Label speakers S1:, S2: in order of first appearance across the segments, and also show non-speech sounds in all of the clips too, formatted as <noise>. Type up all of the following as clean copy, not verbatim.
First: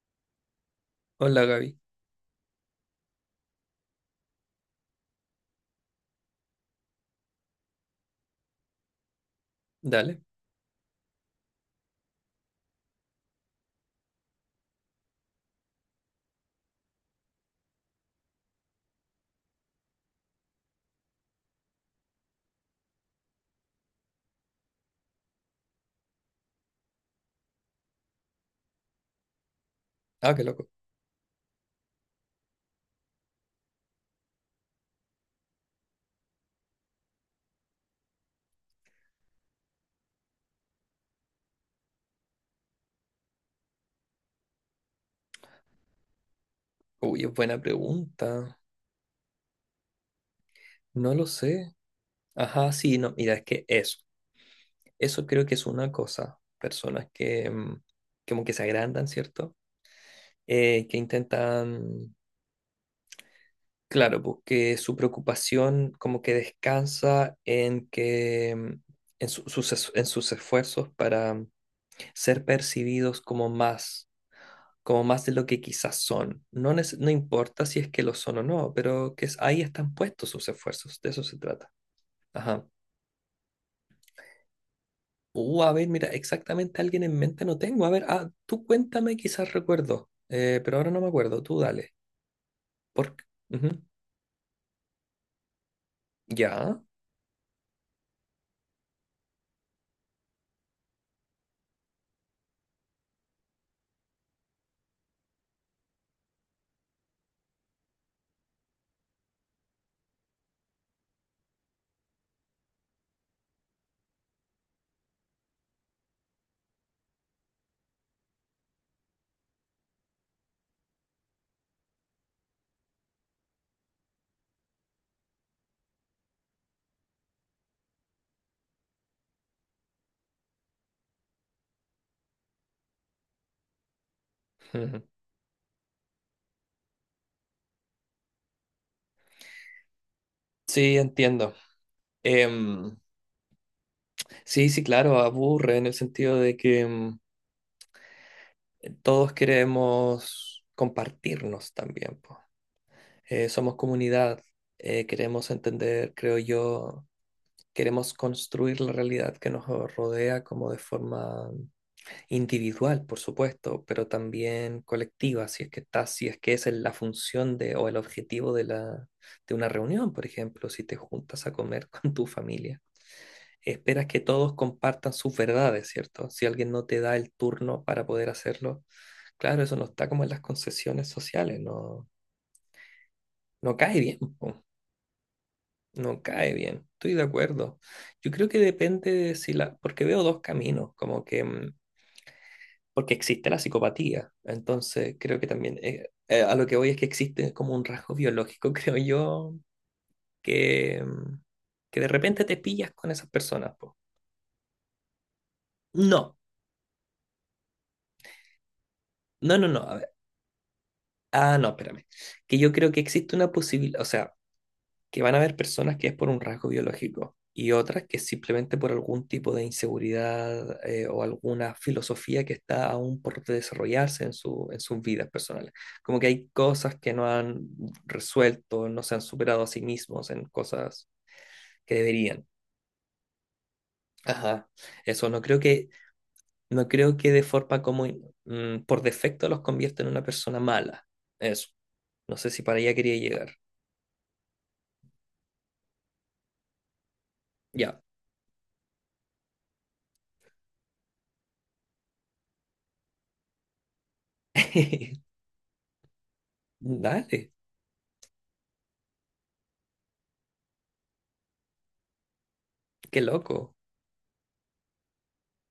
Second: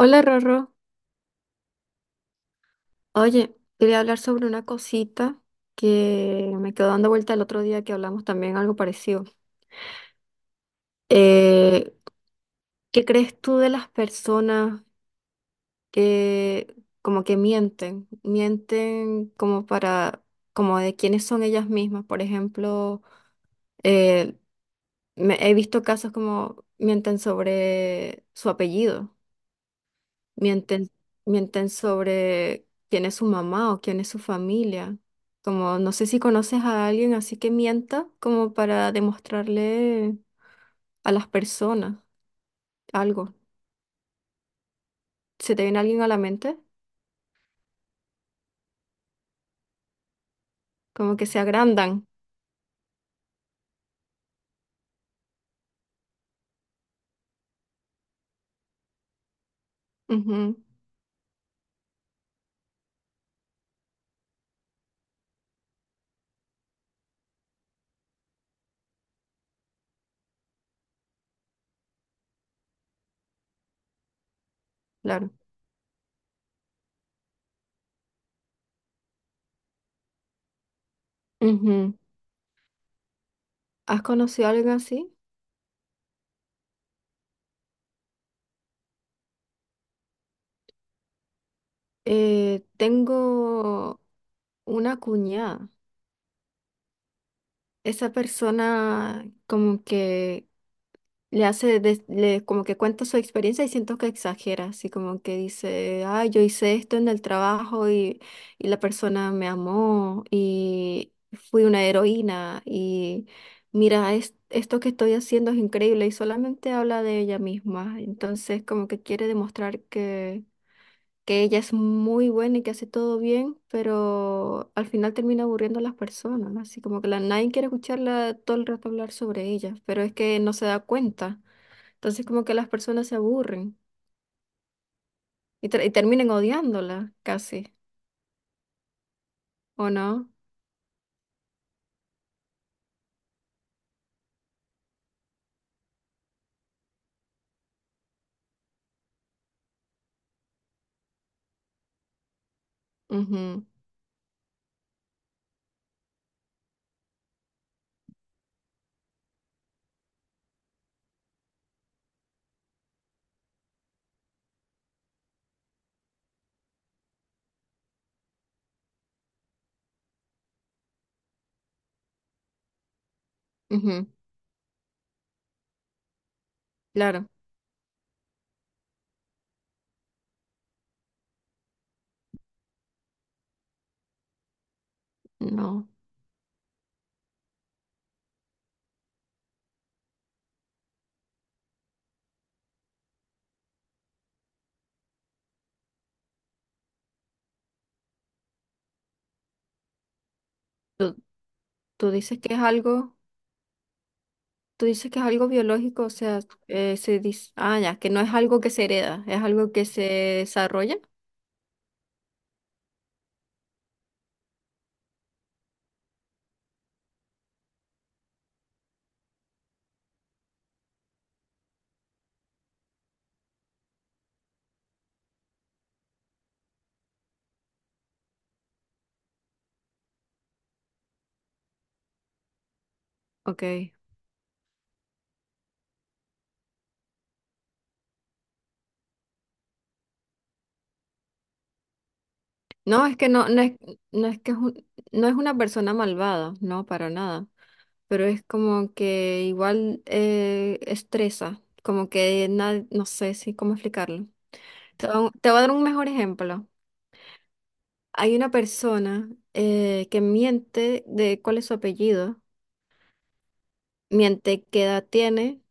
S1: Hola Rorro,
S2: Hola Gaby,
S1: oye, quería hablar sobre una cosita que me quedó dando vuelta el otro día que hablamos también algo parecido.
S2: dale.
S1: Eh, ¿Qué crees tú de las personas que como que mienten? Mienten como para, como de quiénes son ellas mismas. Por ejemplo, eh, he visto casos como mienten sobre su apellido.
S2: Ah, qué loco.
S1: Mienten, mienten sobre quién es su mamá o quién es su familia. Como no sé si conoces a alguien así que mienta como para demostrarle a las personas algo. ¿Se te viene alguien a la mente?
S2: Uy, es buena pregunta. No
S1: Como
S2: lo
S1: que se
S2: sé.
S1: agrandan.
S2: Ajá, sí, no, mira, es que eso. Eso creo que es una cosa. Personas que como que se agrandan, ¿cierto?
S1: Ujú,
S2: Que intentan, claro, porque su preocupación como que descansa en que en sus esfuerzos para ser percibidos como más. Como más
S1: claro.
S2: de lo que quizás son. No, no importa si es que lo son o no, pero ahí están puestos sus esfuerzos, de eso se trata.
S1: Ujú.
S2: Ajá.
S1: ¿Has conocido a alguien así?
S2: A ver, mira, exactamente alguien en mente no tengo. A ver, ah, tú cuéntame, quizás recuerdo. Pero ahora no me acuerdo, tú dale. Por... Ujú.
S1: Tengo una cuñada.
S2: Ya.
S1: Esa persona como que le hace, como que cuenta su experiencia y siento que exagera, así como que dice, ay, yo hice esto en el trabajo y la persona me amó y fui una heroína y mira, esto que estoy haciendo es increíble y solamente habla de ella misma, entonces como que quiere demostrar que ella es muy buena y que hace todo bien, pero al final termina aburriendo a las personas, así como que la, nadie quiere escucharla todo el rato hablar sobre ella, pero es que no se da cuenta. Entonces como que las personas se aburren
S2: Ujú.
S1: y, y terminan odiándola casi, ¿o no?
S2: Sí, entiendo. Em, sí, sí, claro, aburre en el sentido de que todos queremos compartirnos también, po.
S1: Ujú,
S2: Somos comunidad, queremos entender, creo yo, queremos construir la realidad que nos rodea como de forma individual, por supuesto, pero también colectiva, si es que está, si es que es la función de, o el objetivo de la, de una reunión, por ejemplo, si te juntas a comer <laughs> con tu familia. Esperas
S1: ujú.
S2: que todos compartan sus verdades, ¿cierto? Si alguien no te da
S1: Claro,
S2: el turno para poder hacerlo, claro, eso no está como en las concesiones sociales, no, no cae bien.
S1: no.
S2: No cae bien, estoy de acuerdo. Yo creo que depende de si la, porque veo dos caminos, como que, porque existe la psicopatía, entonces creo que también, a lo que voy es que existe como un rasgo biológico, <laughs> creo yo, que,
S1: Tú,
S2: que de
S1: tú dices
S2: repente
S1: que
S2: te
S1: es
S2: pillas con
S1: algo,
S2: esas personas, po.
S1: tú dices que es algo biológico, o
S2: No,
S1: sea, se dice, ah, ya, que no es algo que se hereda, es
S2: no, no,
S1: algo
S2: no,
S1: que
S2: a
S1: se
S2: ver,
S1: desarrolla.
S2: ah, no, espérame, que yo creo que existe una posibilidad, o sea, que van a haber personas que es por un rasgo biológico y otras que es simplemente por algún tipo de inseguridad, o alguna filosofía que está aún por desarrollarse en su, en sus vidas personales. Como que hay cosas que no han resuelto, no se han superado a sí mismos en cosas que deberían.
S1: Ok.
S2: Ajá, eso no creo que, no creo que de forma como por defecto los convierta en una persona mala. Eso. No sé si para allá
S1: No,
S2: quería
S1: es que no,
S2: llegar.
S1: no es, no es que no es una persona malvada, no, para nada.
S2: Ya.
S1: Pero es como que igual estresa, como que no sé si cómo explicarlo.
S2: <laughs>
S1: Te voy a dar un mejor ejemplo.
S2: Dale,
S1: Hay una persona que miente de cuál es su apellido,
S2: qué loco.
S1: miente qué edad tiene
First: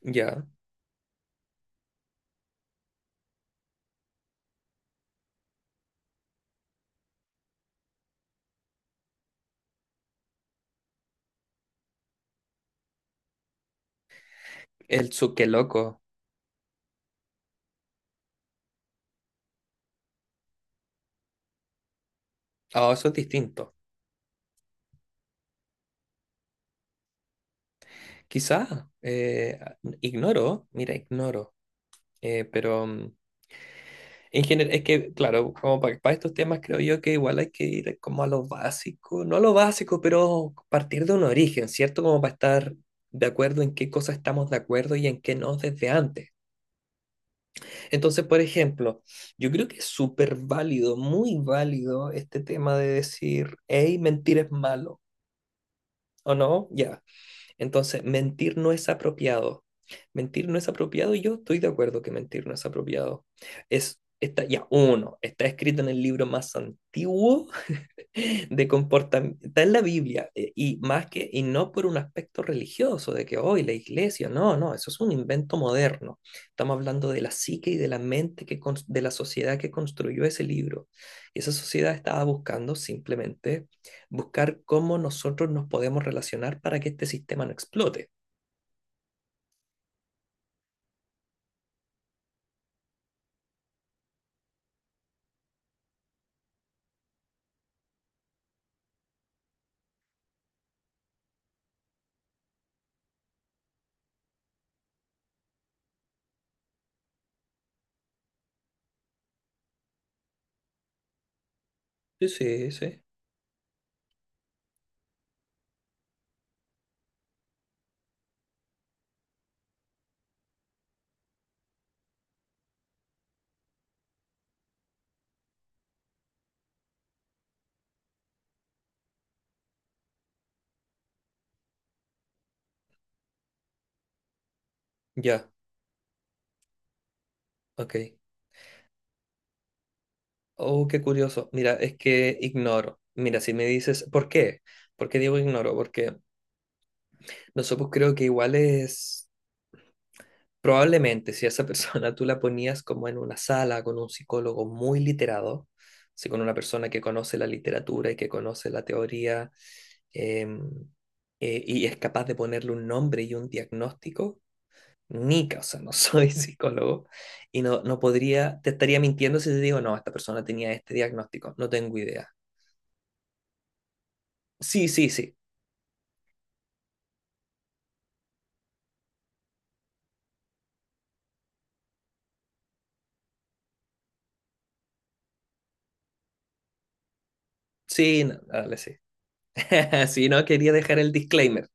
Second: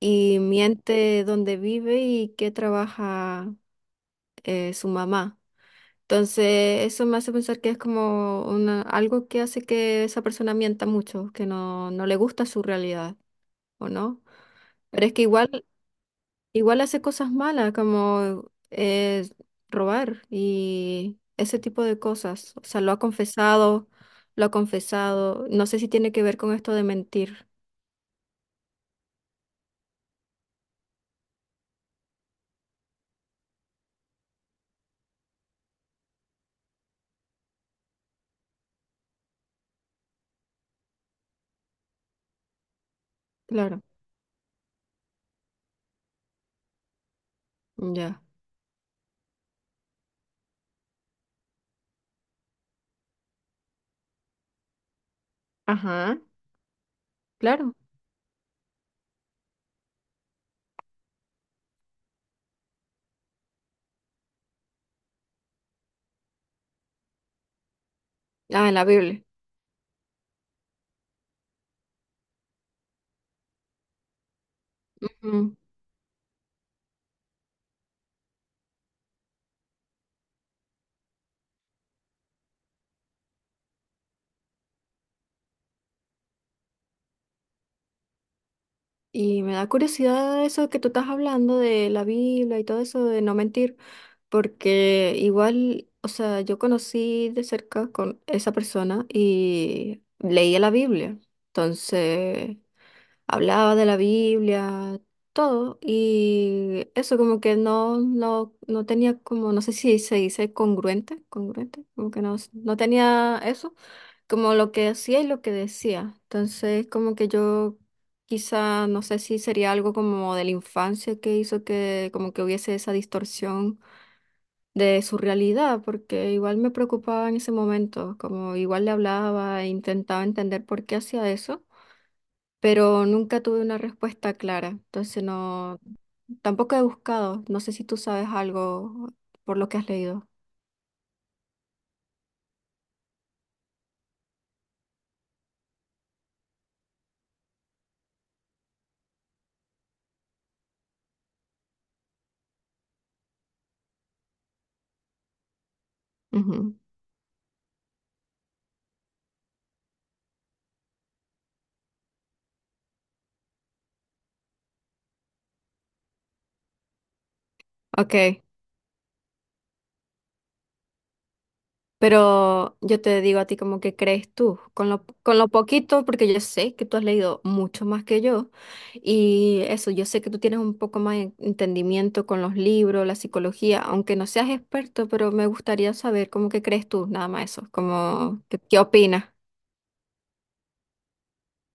S1: y
S2: Ya.
S1: miente dónde vive y qué trabaja su mamá. Entonces, eso me hace pensar que es como una, algo que hace que esa persona mienta mucho, que no, no le gusta su realidad, ¿o no? Pero
S2: El
S1: es que
S2: Tsuke
S1: igual
S2: loco.
S1: igual hace cosas malas como robar y ese tipo de cosas. O sea,
S2: Ah,
S1: lo ha
S2: eso es distinto.
S1: confesado, lo ha confesado. No sé si tiene que ver con esto de mentir.
S2: Quizá, ignoro, mira, ignoro. Pero en general, es que, claro, como para, estos temas creo yo que igual hay que ir como a lo básico, no a lo básico, pero partir de un origen, ¿cierto? Como para estar de acuerdo en
S1: Claro,
S2: qué cosas estamos de acuerdo y en qué no desde antes.
S1: ya.
S2: Entonces, por ejemplo, yo creo que es súper válido, muy válido este tema de decir, hey, mentir es malo,
S1: Ajá,
S2: ¿o no? Ya.
S1: claro.
S2: Entonces, mentir no es apropiado. Mentir no es apropiado y yo estoy de acuerdo que mentir no es apropiado. Es, está, ya, uno, está escrito en el libro más antiguo de
S1: Ah, en la Biblia.
S2: comportamiento, está en la Biblia, y más que, y no por un aspecto religioso, de que hoy la iglesia, no, no, eso es un
S1: Ujú.
S2: invento moderno. Estamos hablando de la psique y de la mente, de la sociedad que construyó ese libro. Y esa sociedad estaba buscando simplemente buscar cómo nosotros nos podemos relacionar para que este sistema no explote.
S1: Y me da curiosidad eso que tú estás hablando de la Biblia y todo eso de no mentir, porque igual, o sea, yo conocí de cerca con esa persona y leía la Biblia. Entonces hablaba de la Biblia, todo, y eso como que no, no, no tenía como, no sé si se dice congruente, congruente, como que
S2: Sí,
S1: no,
S2: sí,
S1: no
S2: sí.
S1: tenía eso, como lo que hacía y lo que decía. Entonces como que yo quizá, no sé si sería algo como de la infancia que hizo que como que hubiese esa distorsión de su realidad, porque igual me preocupaba en ese momento, como igual le hablaba e intentaba entender por qué hacía eso pero nunca tuve una respuesta clara. Entonces
S2: Ya,
S1: no, tampoco he buscado. No sé si
S2: ok.
S1: tú sabes algo por lo que has leído.
S2: Oh, qué curioso. Mira, es que ignoro. Mira, si me dices, ¿por qué? ¿Por qué digo ignoro? Porque no sé, pues creo que igual es, probablemente si a esa persona <laughs> tú la ponías como en una sala con un psicólogo muy literado, así con una
S1: Ujú.
S2: persona que conoce la literatura y que conoce la teoría, em, y es capaz de ponerle un nombre y un diagnóstico, ni, ca- o sea, no soy <laughs> psicólogo y no, no
S1: Ok,
S2: podría, te estaría mintiendo si te digo, no, esta persona tenía este diagnóstico, no tengo idea.
S1: pero yo te digo a ti como que crees tú,
S2: Sí, sí, sí,
S1: con lo poquito, porque yo sé que tú has leído mucho más que yo, y eso, yo sé que tú tienes un poco más de entendimiento con los libros, la psicología, aunque no seas experto, pero me gustaría saber cómo que crees tú, nada más eso,
S2: sí, no,
S1: como, ¿qué,
S2: dale,
S1: qué
S2: sí.
S1: opinas?
S2: <laughs> Sí, no, quería dejar el disclaimer.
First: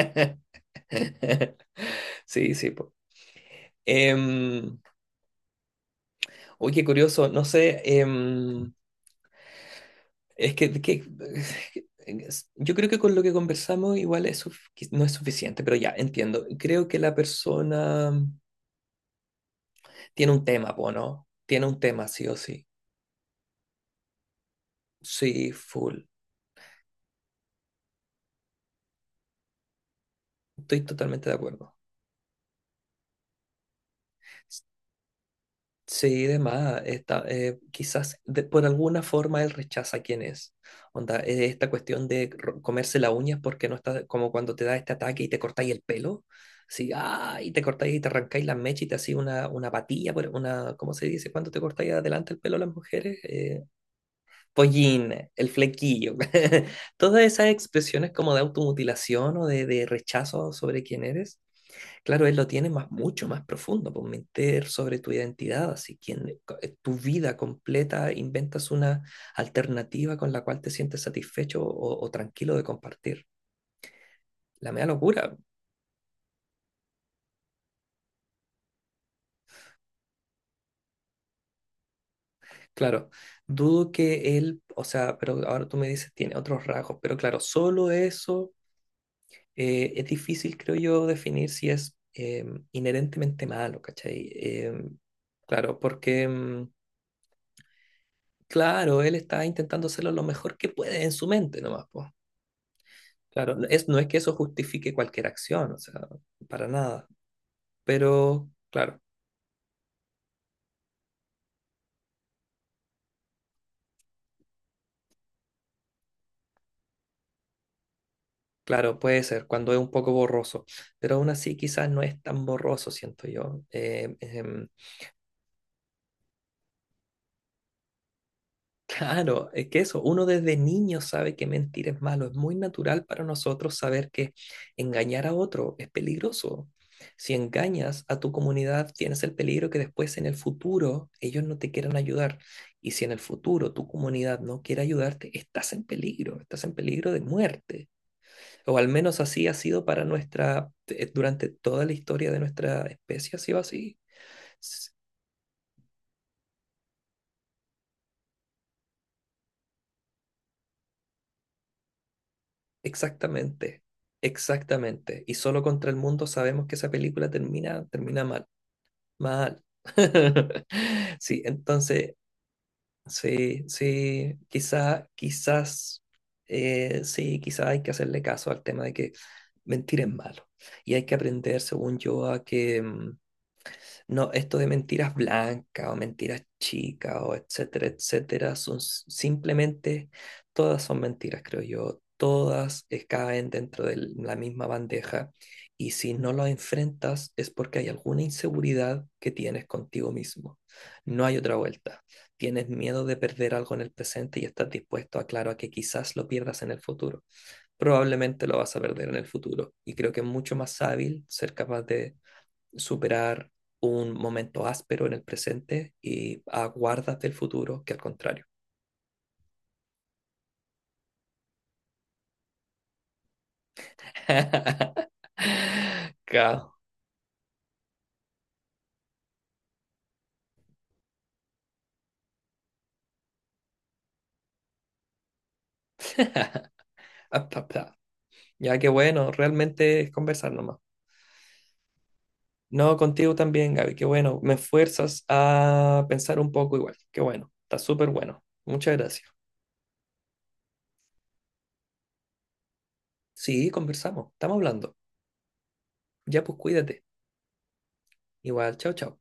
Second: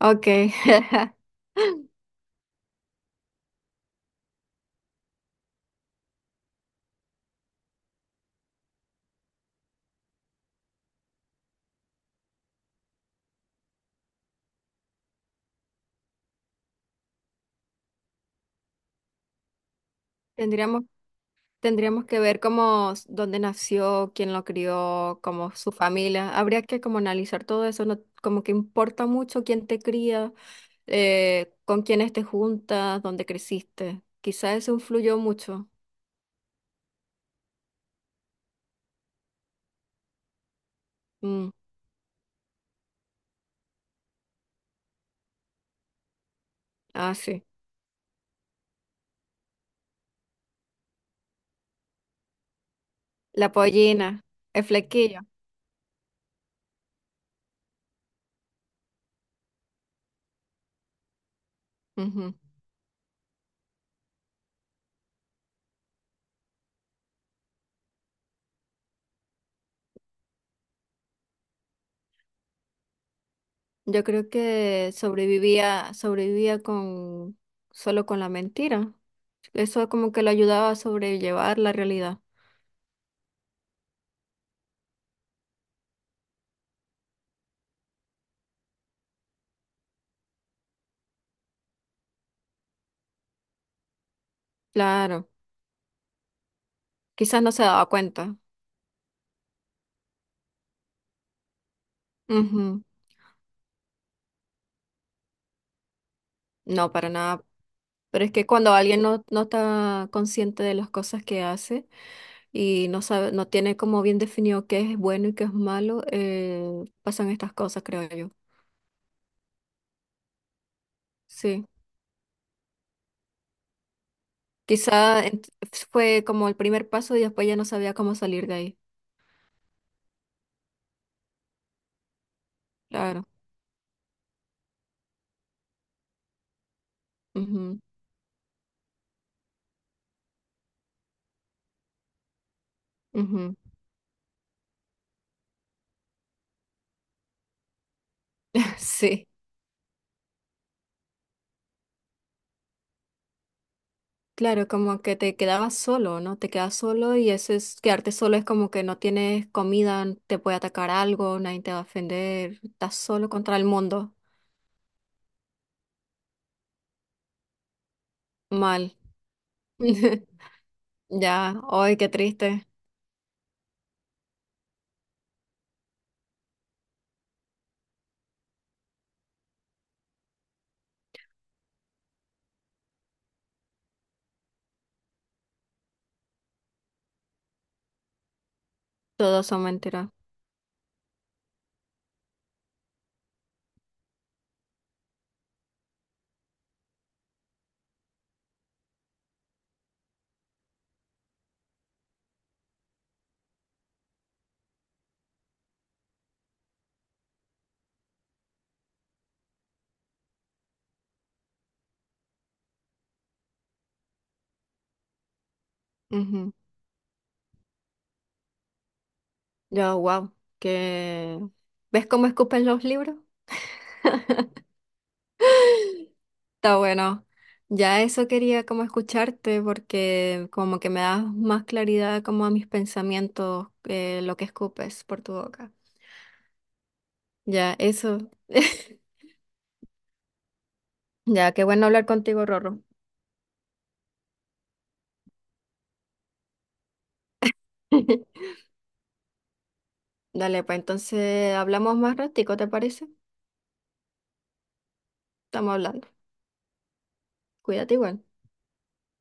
S1: Ok, <laughs>
S2: <laughs> Sí, sí, po. Em, oye, qué curioso, no sé, es que- es- yo creo que con lo que conversamos igual que no es suficiente, pero ya, entiendo. Creo que la persona tiene un tema,
S1: tendríamos
S2: po, ¿no? Tiene un
S1: tendríamos
S2: tema,
S1: que
S2: sí o
S1: ver
S2: sí.
S1: cómo, dónde nació, quién lo crió,
S2: Sí,
S1: como su
S2: full.
S1: familia. Habría que como analizar todo eso, no, como que importa mucho quién te cría,
S2: Estoy totalmente de acuerdo.
S1: con quiénes te juntas, dónde creciste. Quizás eso influyó mucho.
S2: Sí, de más, está, quizás por alguna forma él rechaza quién es. Onda,
S1: Mm,
S2: esta cuestión de comerse las uñas porque no está como cuando te da este ataque y te cortáis el pelo. Sí,
S1: ah,
S2: ah,
S1: sí.
S2: y te cortáis y te arrancáis las mechas y te hacía una patilla, una, ¿cómo se dice? Cuando te cortáis adelante el pelo a las mujeres,
S1: La pollina, el
S2: pollín,
S1: flequillo.
S2: el flequillo. <laughs> Todas esas expresiones como de automutilación o de rechazo sobre quién eres. Claro, él
S1: Ujú.
S2: lo tiene más, mucho más profundo, por meter sobre tu identidad, así quien, tu vida completa, inventas una alternativa con la cual te sientes satisfecho o tranquilo de compartir.
S1: Yo creo
S2: La media
S1: que
S2: locura,
S1: sobrevivía, sobrevivía con solo con la mentira. Eso como que lo ayudaba a sobrellevar la realidad.
S2: claro, dudo que él, o sea, pero ahora tú me dices, tiene otros rasgos, pero claro, solo eso, es difícil, creo yo, definir si es, inherentemente malo, ¿cachai?
S1: Claro.
S2: Claro, porque,
S1: Quizás no se daba cuenta.
S2: claro, él está intentando hacerlo lo mejor que puede en su mente nomás, pues.
S1: Ujú.
S2: Claro, es, no es que eso justifique cualquier acción, o sea, para
S1: No,
S2: nada,
S1: para nada. Pero es que
S2: pero
S1: cuando
S2: claro,
S1: alguien no, no está consciente de las cosas que hace y no sabe, no tiene como bien definido qué es bueno y qué es malo, pasan estas cosas, creo yo.
S2: claro, puede ser cuando es un poco borroso, pero aún así
S1: Sí.
S2: quizás no es tan borroso, siento yo.
S1: Quizá ent- fue como el primer paso y después ya no sabía cómo salir de ahí.
S2: Claro, es que eso, uno desde niño sabe que mentir es malo, es muy natural para
S1: Claro.
S2: nosotros saber que engañar a otro es peligroso. Si
S1: Ujú,
S2: engañas a tu comunidad, tienes el peligro que después en el futuro ellos no te quieran ayudar. Y si en el
S1: ujú.
S2: futuro tu comunidad no quiere ayudarte, estás en peligro de muerte. O
S1: <laughs>
S2: al menos
S1: Sí.
S2: así ha sido para nuestra, durante toda la historia de nuestra especie, ha sido así.
S1: Claro, como que te quedabas solo, ¿no? Te quedas solo y eso es, quedarte solo es como que no tienes comida, te puede atacar algo, nadie te va a ofender, estás solo contra el
S2: Exactamente,
S1: mundo.
S2: exactamente. Y solo contra el mundo sabemos que esa película termina, termina mal,
S1: Mal.
S2: mal.
S1: <laughs>
S2: <laughs> Sí,
S1: Ya, hoy qué
S2: entonces,
S1: triste.
S2: sí, sí, quizá, quizás, sí, quizá hay que hacerle caso al tema de que mentir es malo. Y hay que aprender, según yo, a que, no, esto de mentiras blancas o mentiras chicas o etcétera, etcétera,
S1: Todos son mentiras.
S2: simplemente, todas son mentiras, creo yo. Todas caen dentro de la misma bandeja y si no lo enfrentas es porque hay alguna inseguridad que tienes contigo mismo. No hay otra vuelta. Tienes miedo de perder algo en el presente y estás dispuesto a, claro, a que quizás lo pierdas en el futuro. Probablemente lo vas a perder en el futuro y creo que es mucho más hábil ser capaz de superar un momento áspero en el presente y
S1: Ujú.
S2: aguardas del futuro que al contrario.
S1: Yo, wow, que ¿ves cómo escupen los libros? Está bueno. Ya eso quería como escucharte porque como que me das más claridad como a mis pensamientos lo que escupes por tu boca. Ya,
S2: <laughs>
S1: eso.
S2: Ya, que
S1: <laughs>
S2: bueno, realmente es conversar nomás.
S1: Ya, qué bueno hablar contigo, Rorro.
S2: No, contigo también, Gaby, qué bueno. Me fuerzas a pensar un poco igual. Qué bueno, está súper bueno.
S1: <laughs>
S2: Muchas gracias.
S1: Dale, pues entonces hablamos más ratico, ¿te parece?
S2: Sí, conversamos, estamos hablando.
S1: Estamos hablando.
S2: Ya pues cuídate.
S1: Cuídate igual.
S2: Igual, chao, chao.